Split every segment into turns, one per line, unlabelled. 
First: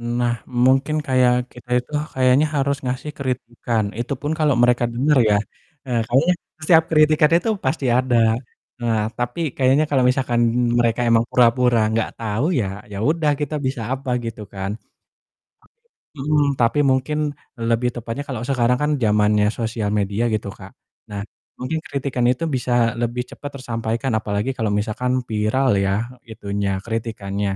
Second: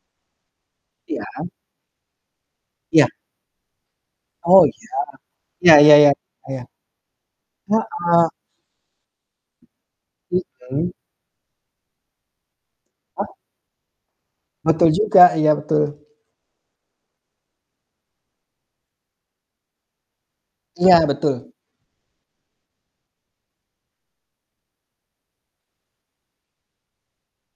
Nah mungkin
Iya.
kayak kita itu kayaknya harus
Iya.
ngasih kritikan, itu pun kalau
Oh
mereka
iya.
denger ya.
Iya iya
Eee,
iya,
kayaknya
Kak, ya.
setiap kritikan itu pasti ada.
Heeh.
Nah tapi kayaknya kalau misalkan
Bit daun.
mereka emang pura-pura nggak tahu ya, ya
Oh.
udah kita bisa apa gitu kan.
Betul juga, iya betul.
Mhm, tapi mungkin lebih tepatnya kalau sekarang kan zamannya sosial media gitu Kak.
Iya
Nah
betul.
mungkin kritikan itu bisa lebih cepat tersampaikan apalagi kalau misalkan viral ya, itunya, kritikannya.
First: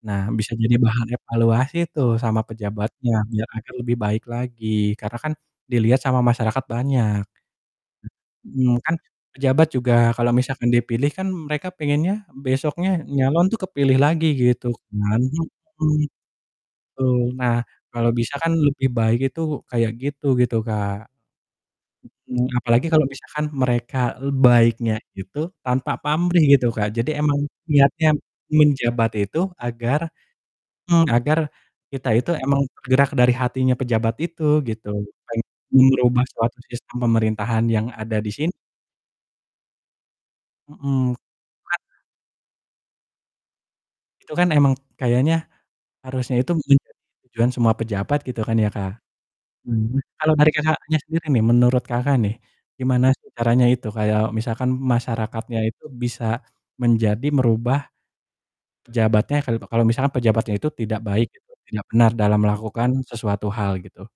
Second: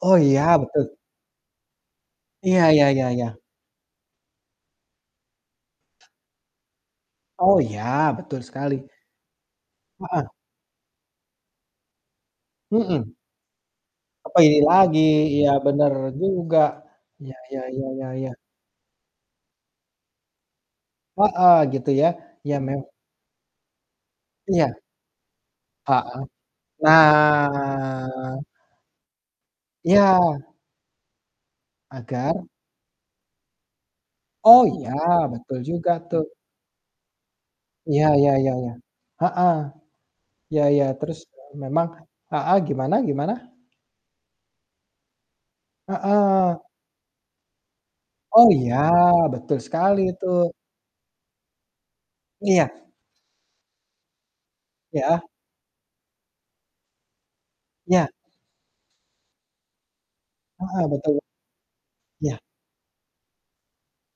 Oh
Nah bisa
iya
jadi
betul.
bahan evaluasi tuh sama
Iya iya iya
pejabatnya,
iya.
ya agar lebih baik lagi karena kan dilihat sama masyarakat banyak
Oh iya betul sekali.
Mmm, kan pejabat juga
Heeh.
kalau misalkan dipilih kan mereka pengennya besoknya
Mhm.
nyalon tuh kepilih lagi
Kepilih
gitu
lagi,
kan.
iya bener
Mhm.
juga.
Betul,
Iya
nah
iya iya iya
kalau
iya.
bisa kan lebih baik itu kayak gitu gitu Kak.
Heeh, gitu ya.
Mhm,
Ya mem
apalagi kalau misalkan mereka, eee,
Iya.
baiknya itu tanpa
Heeh.
pamrih gitu Kak jadi emang niatnya
Nah.
menjabat itu agar
Iya.
mmm, agar kita itu
Agar?
emang bergerak dari hatinya pejabat itu
Oh
gitu,
iya
pengen
betul juga
merubah
tuh.
suatu sistem pemerintahan yang
Iya
ada di
iya
sin
iya iya. Heeh. Iya iya,
Mhm.
terus, eee,
Bukanlah
memang heeh gimana gimana?
itu kan emang kayaknya harusnya itu
Heeh.
menjadi tujuan semua pejabat gitu
Oh
kan ya
ya,
Kak.
betul
Mhm,
sekali
kalau dari
itu.
Kakaknya sendiri nih menurut Kakak nih,
Iya.
gimana sih caranya itu kayak misalkan
Iya.
masyarakatnya itu bisa menjadi merubah
Iya.
pejabatnya kalu kalau misalkan pejabatnya itu
Heeh,
tidak
betul.
baik, gitu tidak benar dalam
Iya.
melakukan sesuatu hal gitu?